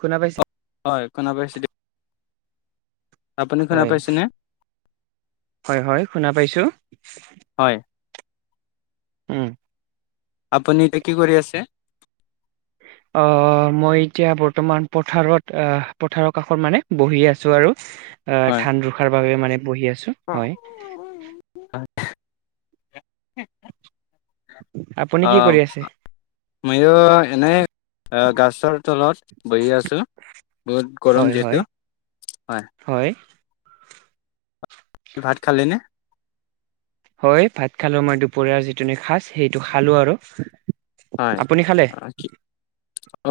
শুনা পাই হয়, শুনা পাইছো দিয়ক। আপুনি শুনা হয়, পাইছেনে হয়, হয় শুনা পাইছোঁ। হয়। উম। আপুনি এতিয়া কি কৰি আছে? আহ মই এতিয়া বৰ্তমান পথাৰত আহ পথাৰৰ কাষত মানে বহি আছোঁ আৰু। হয় ধান ৰখাৰ বাবে মানে বহি আছো হয়। [inaudible] [inaudible] আপুনি কি আহ কৰি আছে? ময়ো এনে গছৰ তলত বহি আছো। বহুত হয় গৰম হয় যিহেতু হয়। হয়। ভাত খালিনে? হয়, ভাত খালো মই দুপৰীয়াৰ যিটো নেকি সাঁজ সেইটো খালো আৰু। হয়, আপুনি খালে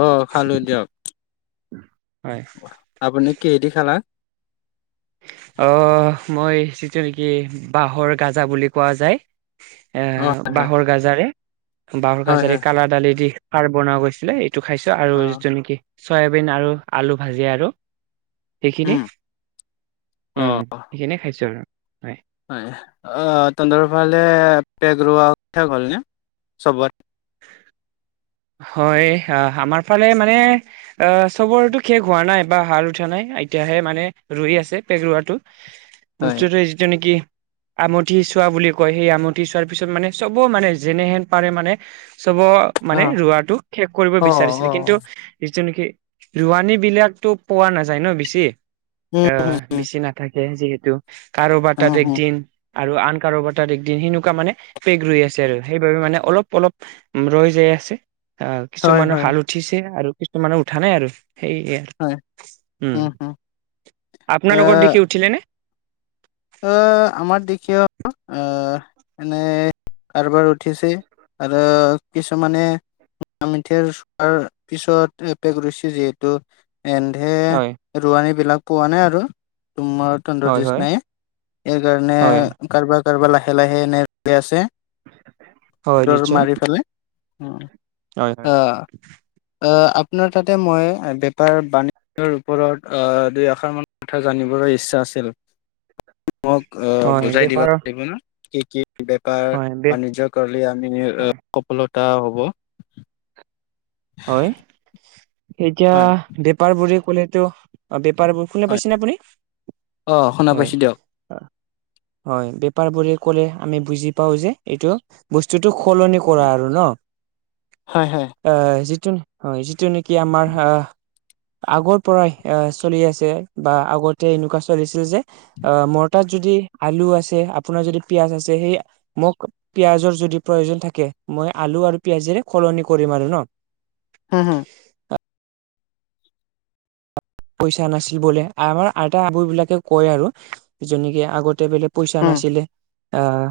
অ' খালো দিয়ক। হয়। আপুনি কিহে দি খালা? আহ মই যিটো নেকি বাঁহৰ গাজা বুলি কোৱা যায়। এ অ হয় বাহৰ গাজাৰে বাহৰ হয় হয় গাজাৰে হয় কালা দালি দি খাৰ বনোৱা গৈছিলে এইটো খাইছো আৰু অ যিটো নেকি চয়াবিন আৰু আলু ভাজি আৰু। সেইখিনি। উম অ উম, সেইখিনিয়ে খাইছো আৰু। হয়, তহঁৰ ফালে পেগ ৰোৱা [unintelligible] হ'লনে চবত হয়, আমাৰ ফালে মানে আহ চবৰটো শেষ হোৱা নাই বা হাল উঠা নাই এতিয়াহে মানে ৰই আছে পেগ ৰোৱাটো। হয় [unintelligible] নেকি আমুঠি চোৱা বুলি কয় সেই আমুঠি চোৱাৰ পিছত মানে চব মানে যেনেহেন পাৰে মানে। চব মানে অ' ৰোৱাটো শেষ কৰিব অ অ বিচাৰিছিলে কিন্তু। যিটো নেকি ৰোৱানী বিলাকতো পোৱা নাযায় ন বেছি উম উম আহ উম বেছি নাথাকে যিহেতু কাৰোবাৰ উম তাত উম একদিন। আৰু আন কাৰোবাৰ তাৰদিন সেনেকুৱা মানে পেগ ৰৈ আছে আৰু সেইবাবে মানে অলপ অলপ। উম ৰৈ যাই আছে আহ হয় কিছুমানৰ হয় হাল উঠিছে আৰু কিছুমানৰ উঠা নাই আৰু সেইয়ে হয় উম। আপোনালোকৰ দেখি উঠিলে নে? আহ আমাৰ দেখীয় আহ এনে কাৰোবাৰ উঠিছে আৰু কিছুমানে ম মিঠৰ চোৱাৰ পিছত এপেক ৰুছি জে [unintelligible] এন্ধে হয় ৰোৱানী বিলাক পোৱা নাই আৰু তোমাৰ তহঁতৰ হয় হয় নিচিনাই। সেইকাৰণে হয় কাৰোবাৰ কাৰোবাৰ লাহে লাহে এনে লে আছে। হয় নিশ্চয় মাৰি পেলাই হয় হয় আহ আপোনাৰ তাতে মই বেপাৰ বাণিজ্যৰ ওপৰত দুইআশাৰ মান কথা জানিবলৈ ইচ্ছা আছিল মোক আহ হয় বুজাই দিব বেপাৰৰ পাৰিব না কি কি? বেপাৰ হয় বে বাণিজ্য কৰিলে আমি হয় সফলতা হ'ব। হয় এতিয়া হয় বেপাৰ বোৰে ক'লেতো বেপাৰবোৰ ফোনে হয় পাইছেনে আপুনি অ শুনা হয় পাইছো দিয়ক অ' হয় বেপাৰ বুলি ক'লে আমি বুজি পাও যে এইটো বস্তুটো সলনি ক কৰা আৰু ন হয় হয় আহ যিটো হয় যিটো নেকি আমাৰ আহ আগৰ পৰাই এ চলি আছে বা আগতে এনেকুৱা চলিছিল যে অ' মোৰ তাত যদি আলু আছে আপোনাৰ যদি পিয়াজ আছে সেই মোক পিয়াজৰ যদি প্ৰয়োজন থাকে মই আলু আৰু পিয়াজেৰে সলনি কৰিম আৰু ন। [inaudible] পইচা নাছিল বোলে আমাৰ আইটা আবু বিলাকে কয় আৰু জনীকে আগতে বেলেগ পইচা হুম নাছিলে অ',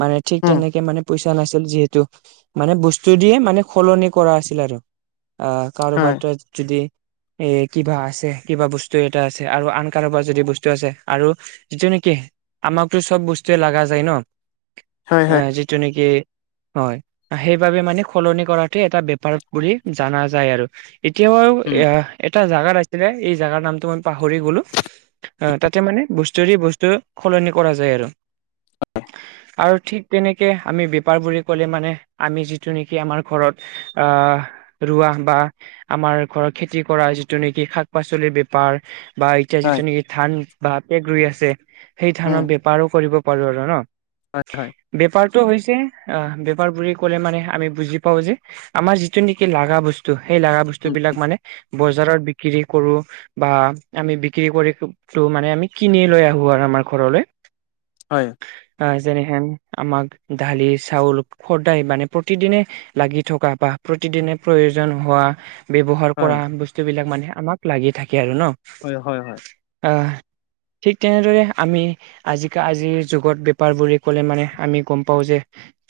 মানে ঠিক হুম তেনেকে মানে পইচা নাছিল যিহেতু মানে বস্তু দিয়ে মানে সলনি কৰা আছিল আৰু আহ। কাৰোবাৰ হয় যদি এ কিবা আছে কিবা বস্তু এটা আছে আৰু আন কাৰোবাৰ যদি বস্তু আছে আৰু যিটো নেকি আমাকতো চব বস্তুৱে লগা যায় ন হয় হয় যিটো নেকি হয় সেইবাবে মানে সলনি কৰাটো এটা বেপাৰ বুলি জানা যায় আৰু। এতিয়া বাৰু উম এ এটা জাগাত আছিলে এই জাগাৰ নামটো মই পাহৰি গলো। আহ তাতে মানে বস্তুৰে বস্তু সলনি কৰা যায় আৰু। আৰু ঠিক তেনেকে আমি বেপাৰ বুলি ক'লে মানে আমি যিটো নেকি আমাৰ ঘৰত। আহ ৰোৱা বা আমাৰ ঘৰত খেতি কৰা যিটো নেকি শাক। শাক পাচলিৰ বেপাৰ বা এতিয়া হয় যিটো নেকি ধান বা পেক ৰুই আছে সেই উম থানৰ বেপাৰো কৰিব পাৰো আৰু ন। হয় হয় বেপাৰটো হৈছে অ' বেপাৰটো বুলি ক'লে মানে আমি বুজি পাওঁ যে আমাৰ যিটো নেকি লাগা বস্তু সেই লাগা বস্তু উম বিলাক মানে বজাৰত বিক্ৰী। কৰো বা আমি বিক্ৰী কৰি মানে আমি কিনি লৈ আহো আৰু আমাৰ ঘৰলৈ [inaudible] হয়। আহ যেনেহেন আমাক দালি চাউল সদায় মানে প্ৰতিদিনে লাগি থকা বা প্ৰতিদিনে প্ৰয়োজন হোৱা ব্যৱহাৰ হয় কৰা বস্তুবিলাক মানে আমাক লাগি থাকে আৰু ন হয় হয় হয়। আহ ঠিক তেনেদৰে আমি আজি আজিৰ যুগত বেপাৰ বুলিোৰে কলে মানে আমি গম পাও যে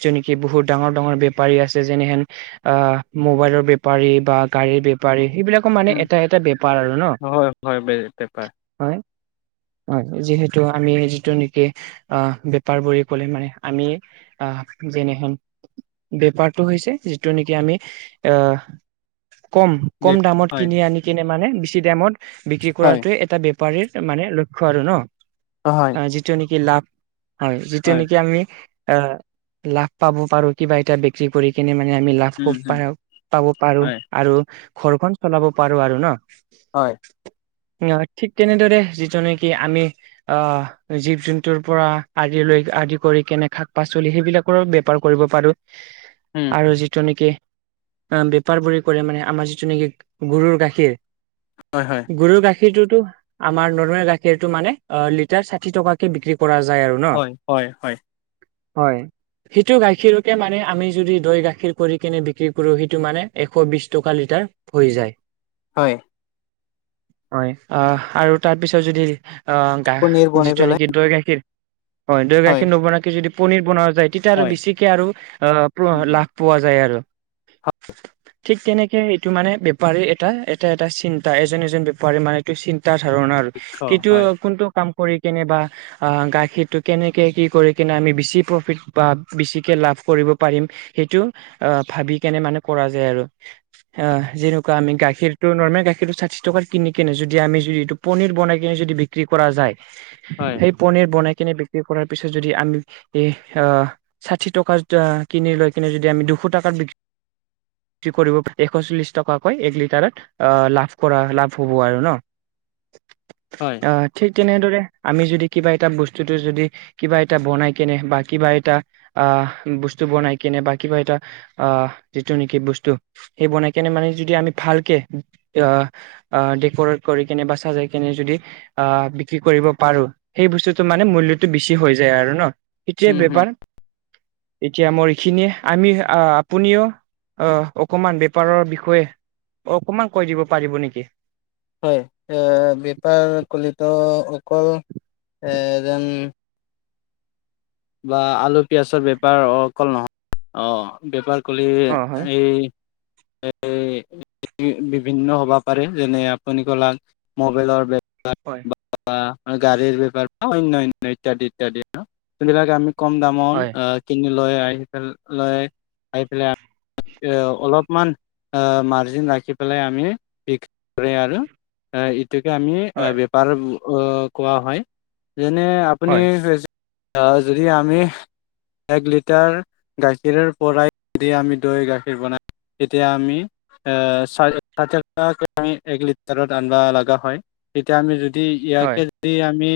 য নেকি বহুত ডাঙৰ ডাঙৰ বেপী আছে যেনেহেন অ', মোবাইলৰ বেপাৰী বা গাড়ীৰ বেপাৰী সেইবিলাক মানে উম এটা এটা বেপাৰ আৰু ন হয় হয় বেপাৰ হয় হয়, যিহেতু আমি যিটো নেকি অ বেপাৰ বুলি কলে মানে আমি আহ যেনেহেন বেপাৰটো হৈছে যিটো নেকি আমি আহ কম, কম, দামত হয় কিনি আনি কিনে মানে বেছি দামত বিক্ৰী কৰাটো এটা বেপাৰীৰ মানে লক্ষ আৰু ন অ', হয় আহ যিটো নেকি লাভ হয়, যিটো নেকি আমি আহ লাভ পাব পাৰো কিবা এটা যি কৰি কিনে মানে আমি লাভ উম খব প হুম পাব পাৰো হয় আৰু ঘৰখন চলাব পাৰো আৰু ন হয়। অ', ঠিক তেনেদৰে যিজন নেকি আমি অ', জীৱ জন্তুৰ পৰা আদি লৈ আদি কৰি কেনে শাক পাচলি সেইবিলাক বেপাৰ কৰিব পাৰো উম আৰু যিটো নেকি বেপাৰ বুলি কৰে মানে আমাৰ যিটো নেকি গৰুৰ গাখীৰ হয়, হয় গৰুৰ গাখীৰটোতো আমাৰ নৰ্মেল গাখীৰটো মানে অ লিটাৰ ষাঠি টকা বিক্ৰী কৰা যায় আৰু ন হয় হয় হয় হয় সেইটো গাখীৰকে মানে, আমি যদি দৈ গাখীৰ কৰি কিনে বিক্ৰী কৰোঁ সেইটো মানে এশ বিশছ টকা লিটাৰ হৈ যায় হয়। হয়, আহ আৰু তাৰপিছত যদি আহ গা পনীৰ বনাই যিটো পেলাই নেকি দৈ গাখীৰ হয়। দৈ গাখীৰ নবখি যদি পনীৰ বনোৱা যায় তেতিয়া আৰু হয় বেছিকে আৰু লাভ পোৱা যায়, আৰু ঠিক তেনেকে এইটো মানে বেপাৰী এটা এটা, এটা চিন্তা এজন এজন বেপাৰী মানে, এইটো চিন্তাৰ ধাৰণা আৰু কিন্তু হয় কোনটো কাম কৰি কেনেবা আহ গাখীৰটো কেনেকে কি কৰি কিনে আমি বেছি প্ৰফিট বা বেছিকে লাভ কৰিব পাৰিম সেইটো আহ ভাবি কেনে মানে কৰা যায় আৰু আহ যেনেকুৱা আমি গাখীৰ ত নৰ্মেল গাখীৰটোৰ ষাঠি টকাৰ কিনি কেনে যদি আমি যদি এইটো পনীৰ বনাই কেনে যদি বিক্ৰী কৰা যায় হয়। পনিৰ বনাই কিনে বিক্ৰী কৰাৰ পিছত যদি আমি এই আহ ষাঠি টকা কিনি লৈ কিনে যদি আমি দুশ টকাত বি কি কৰিব এশ চল্লিশ টকাকৈ এক লিটাৰত আহ লাভ কৰা লাভ হ'ব আৰু ন হয় আহ ঠিক তেনেদৰে আমি যদি কিবা এটা বস্তুটো যদি কিবা এটা বনাই কেনে বা কিবা এটা আহ বস্তু বনাই কেনে বা কিবা এটা আহ যিটো নেকি বস্তু সেই বনাই কেনে মানে যদি আমি ভালকে আহ ডেক'ৰেট কৰি কেনে বা চাজাই কেনে যদি আহ বিক্ৰী কৰিব পাৰো সেই বস্তুটো মানে মূল্যতটো বেছি হৈ যায় আৰু ন সটোৱে উম, হুম। বেপাৰ এতিয়া মোৰ এইখিনিয়ে আমি আহ আপুনিও অ', কমান বেপাৰৰ বিষয়ে অকমান কৈ দিব পাৰিব নেকি? হয়, এ বেপাৰ কলিত অকল এ যেন বা আলু পিয়াজৰ বেপাৰ অকল নহয় অ বেপাৰ সকলে অ হয়, এই এই বিভিন্ন হবা পাৰে যেনে আপুনি কলাক মবাইলৰ বাৰ হয়। গাড়ীৰ বেপাৰ বা অন্য অন্য ইত্যাদি ইত্যাদি যোনবিলাকে আমি কম দামত হয়, কিনি লৈ আহিফ লয় আহাই পেলাই এ অলপমান মাৰ্জিন ৰাখি পেলাই আমি বিক্ৰী কৰে আৰু গতিকে আমি হয়, বেপাৰ কোৱা হয় যেনে হয়, আপুনি আহ যদি আমি এক লিটাৰ গাখীৰ পৰাই দি আমি দৈ গাখীৰ বনাই এতিয়া আমি এম এক লিটাৰত আনিবা লগা হয় তেতিয়া আমি যদি ইয়াকে যদি আমি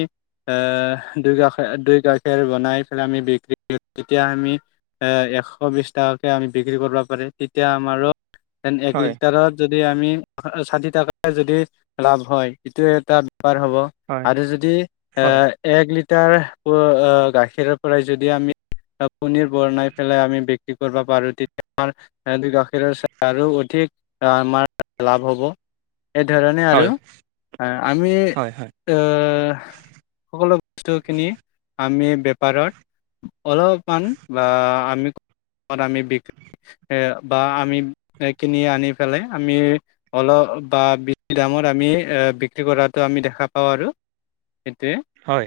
আহ দুই গাষ দুই খেৰ বনাই পেলাই আমি বিক্ৰী তেতিয়া আমি এ এশ বিশ টকাকে আমি বিক্ৰী কৰিব পাৰে তেতিয়া আমাৰোন এক হয়, হয়, লিটাৰত যদি আমি ষাঠি টকাই যদি লাভ হয় এইটোোৱে এটা বেপাৰ হ'ব হয়, আৰু যদি এ এক লিটাৰ গাখীৰৰ পৰাই যদি আমি কনীৰ বনাই পেলাই আমি বিক্ৰী কৰিব পাৰো তেতিয়া আম সহ গাখীৰৰ আৰু অধিক আমাৰ লাভ হ'ব এইধৰণে হয়, আৰু হয়, আমি হয়, সকলো বস্তুখিনি আমি বেপাৰত অলপান বা আমি আমি বিক এ বা আমি কিনি আনি পেলাই আমি অলপ বা বেছি দামত আমি বিক্ৰী কৰাটোো আমি দেখা পাওঁ আৰু এ হয়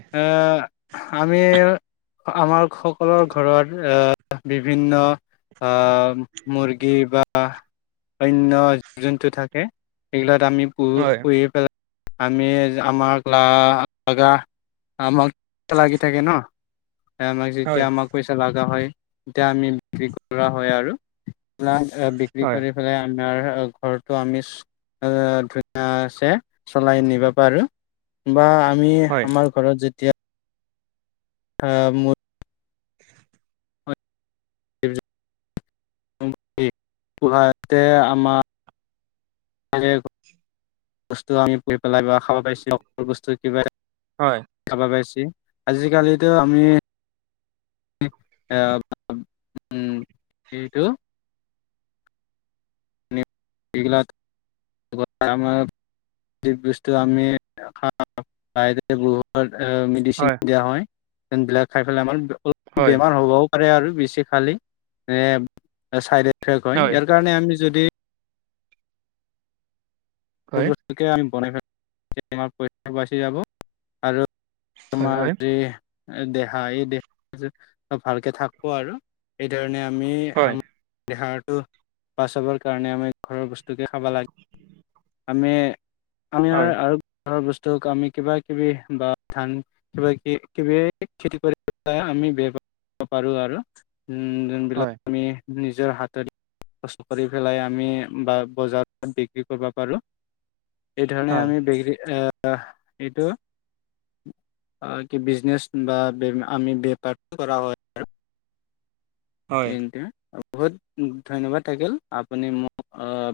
আমি আমাৰ সকলৰ ঘৰত আহ বিভিন্ন মৰ্গী বা অন্য যোনটো থাকে সেইগিলাক আমি পুহ পেলাই আমি আমাৰ ক্ লগা আমাক লাগি থাকে ন আমাক যেতিয়া হয়, আমাক পইচা লগা হয় তেতিয়া আমি বিক্ৰী কৰা হয় আৰু বিক্ৰী কৰে ফালে আমাৰ ঘৰৰতো আমি ধুনছে চলাই নিবা পাৰু বা আমি হয়, হয়, আমাৰ ঘৰত যেতিয়া অ মোৰ তে আমাৰ বস্তু আমি প পেলাই বা খাব পাইছোকল বস্তু কিবা হয় চাবা পাইছি আজিকালিতো আমি এইটো িক যি বস্তু আমি গহত মেডিচিন দিয়া হয় যেনবিলাক খাই পেলাই আমাৰ অলপ হয়, বেমাৰ হ'বও আৰু বেছি খালি চাই এফেক্ হয় ইয়াৰ কাৰণে আমি যদি মি বনাই ফমাৰ পচ বাচি যাব। আৰু তোমাৰ য দেহা এই দেহা ভালকে থাকিব। আৰু সেই ধণে আমি আম। দেহাৰটো পাছ হাবৰ কাৰণে আমি ঘৰৰ বস্তু কে খাব লাগে। আমি আমি আৰু ঘৰৰ বস্তুক আমি কিবা কিবি বা ধান। কিব কিব খেতি কৰিব আমি বেয়া পাৰো আৰু উম। বিলাক। আমি নিজৰ হাততচ কৰি পেলাই আমি বা বজাৰত বিক্ৰী কৰ। ব। হয়, কি বিজনেছ বা আমি বেপাৰ কৰা হয়। হয়, এট বহুত। ধন্যবাদ থাকিল আপুনি মোক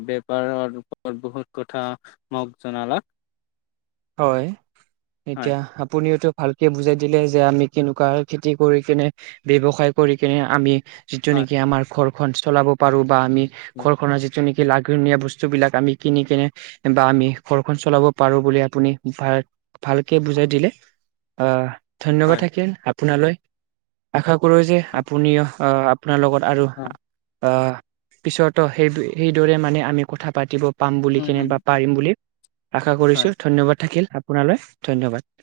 বেপাৰৰ ওপৰত বহুত কথা। মোক জনালা। হয়। হয় এতিয়া আপুনিওটো ভালকে বুজাই দিলে যে আমি কেনেকুৱা খেতি কৰি কিনে। ব্যৱসায় কৰি কিনে আমি। যিটো হয় নেকি আমাৰ ঘৰখন চলাব পাৰো বা আমি ঘৰ খনৰ যিটো নেকি। লাগনীয়া বস্তু বিলাক আমি কিনি কেনে বা আমি ঘৰখনন চলাব পাৰো বুলি। আপুনি ভাল ভালকে বুজাই দিলে আহ ধন্যবাদ হয় থাকিল আপোনালৈ। আশা কৰোঁ যে হয় আপুনিও আহ আপোনাৰ লগত আৰু আহ। পিছতো সেই সেইদৰে মানে আমি কথা পাতিব পাম বুলি হয় হয় কেনেবা পাৰিম বুলি। আশা কৰিছো হয় ধন্যবাদ থাকিল আপোনালৈ ধন্যবাদ।